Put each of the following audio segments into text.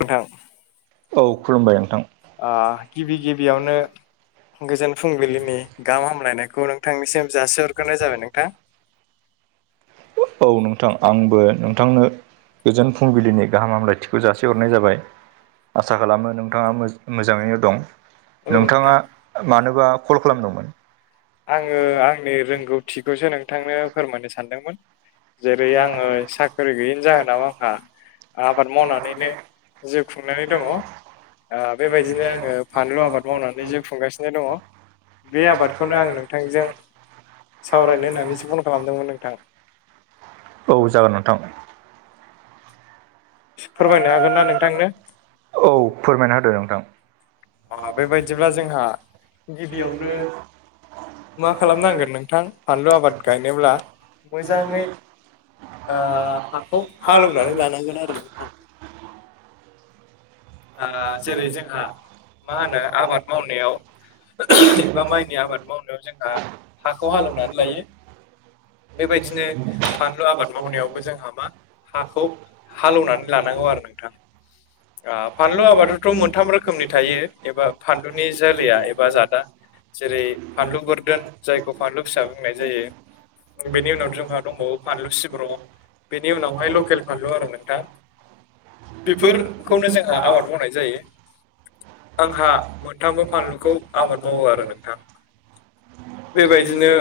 नोंथां औ ओ खुलुमबाय नोंथां गिबि गिबियावनो गोजोन फुंबिलिनि गाहाम हामलायनायखौ नोंथांनिसिम जासि हरग्रोनाय जाबाय नोंथां। औ नोंथां आंबो नोंथांनो गोजोन फुंबिलिनि गाहाम हामलायथिखौ जासिहरनाय जाबाय। आसा खालामो नोंथांङा मो मोजाङैनो दं। औ नोंथांङा नोंथां मानोबा कल खालामदोंमोन? आंङो आंनि रोंगौथिखौसो नोंथांनो फोरमायनो सानदोंमोन। जेरै आंङो साख्रि गैयिनि जाहोनाव आंहा आबाद मावनानैनो जिउ खुंनानै दंङ। ओ बेबायदिनो आंङो फानलु आबाद मावनानै जिउ खुंगासिनो दंङ बे आबाद खोनो आं नोंथांजों सावरायनो होननानैसो फन खालामदोंमोन नोंथां। औ जागोन नोंथां। फोरमायनो हागोन ना नोंथांनो? औ फोरमायना होदो नोंथां। ओ बेबायदिब्ला जोंहा गिबियावनो मा खालामनांगोन नोंथां फानलु आबाद गायनोब्ला मोजाङै ओ हाखौ हालौवनानै लानांगोन आरो नोंथां। [unintelligible] आ जेरै जोंहा मा होनो आबाद मावनायाव एबा माइनि आबाद मावनायाव जोंहा हाखौ हालेवनानै लायो। बेबायदिनो बानलु आबाद मावनायावबो जोंहा मा? हाखौ हालौवनानै लानांगौ आरो नोंथां। ओ फानलु आबादाथ' मोनथाम रोखोमनि थायो एबा फानलुनि जोलैया एबा जादआ। जेरै फानलु बोरदोन जायखौ फानलु फिसा बुंनाय जायो। बेनि उनाव जोंहा दंबावो फानलु सिब्र। बेनि उनावहाय लकेल फानलु आरो नोंथा बेफोरखौनो जोंहा आबाद मावनाय जायो। आंहा मोनथामबो फानलुखौ आबाद मावो नोंथां। बेबायदिनो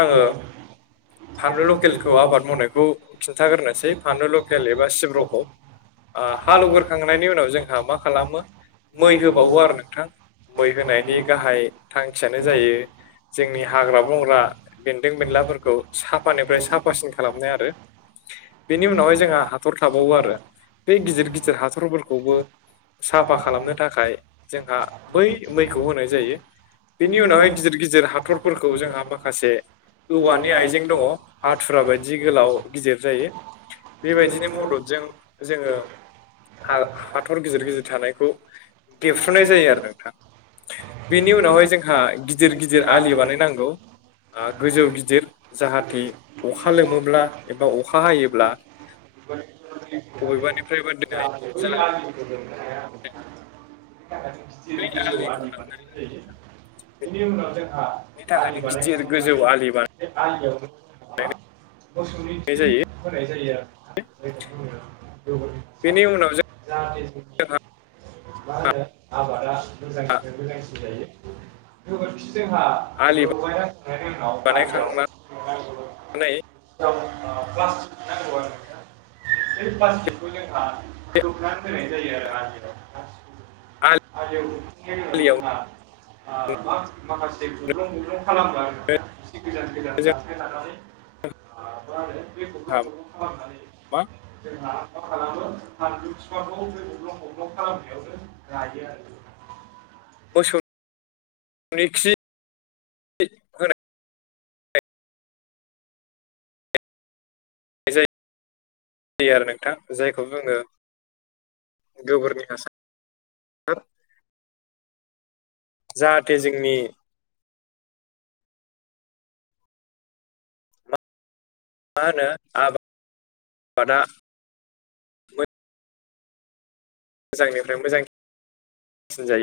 आङो फानलु लकेलखौ आबाद मावनायखौ खिन्थागोरनोसै फानलु लकेल एबा सिब्र'खौ। आ हालौवगोरखांनायनि उनाव जोंहा मा खालामो मै होबावो आरो नोंथां। मै होनाय बे गाहाय थांखियानो जायो जोंनि हाग्रा बंग्रा बेन्दों बेनलाफोरखौ साफानिफ्राय साफासिन खालामनाय आरो। बेनि उनावहाय जोंहा हाथर थाबावो आरो बे गिदिर गिदिर हाथरफोरखौबो साफा खालामनो थाखाय जोंहा बै मैखौ होनाय जायो। बेनि उनावहाय गिदिर गिदिर हाथरफोरखौ जोंहा माखासे औवानि आइजें दङ हाथुरा बायदि गोलाव गिदिर जायो। बेबायदिनो मददजों जोङो हाथर गिदिर गिदिर थानायखौ देरफ्रुनाय जायो आरो नोंथां [unintelligible] बेनि उनावहाय जोंहा गिदिर गिदिर आलि बानाय नांगौ। ओ गोजौ गिदिर जाहाथे आबादनि अखा गंफानि गंफा लोमोब्ला एबा अखा हायोब्ला बबेबानिफ्रायबो दोननाय [unintelligible] जा बै आदारखौ फोजोबनो हाया बेनि बे थाखायनो गोजौ आलिखौ लांनायनि गिदिर बेनि उनाव जोंहा आलि थाखायनो गिदिर गोजौ बानायखांनानै आलि बानायनाय बे आलियावनो मा मोसौनि खि जायो होनाय जायो आरोना जायखौ बुङो गोबोर। बिनि उनाव जों जाहाथे जोंनि मा होनो आबादा मोजांनिफ्राय मोजांसिन जायो। गोबोरखि जोंहा आलि बेफोरखौ लगायना होखांनायनि उनाव आलियाव बानायखांनानै औ ओ प्लासथिक नांगौ आरोना बै प्लासथिकखौ जों जोंहा बे खोबनानै दोननाय जायो आरोना। आलियाव खेंना आलियावनो दोनना ओ माखासे गब्लं गब्लं खालामबाय आरो एसे गोजान गोजान जानथाय लानानै ओ मा होनो बे गब्लं जोंहा गब्लं खालामनानै मा जोंहा खालामो फानलु फिफांखौ बे गब्लं गब्लं खालामनायावनो गायो आरो। मोसौ नि खि खि होनाय जायो आरो नोंथां जायखौ जोङो गोबोरनि हासा जाहाथे जोंनि मा होनो आबादा मोजांनिफ्राय मोजांसिन जायो।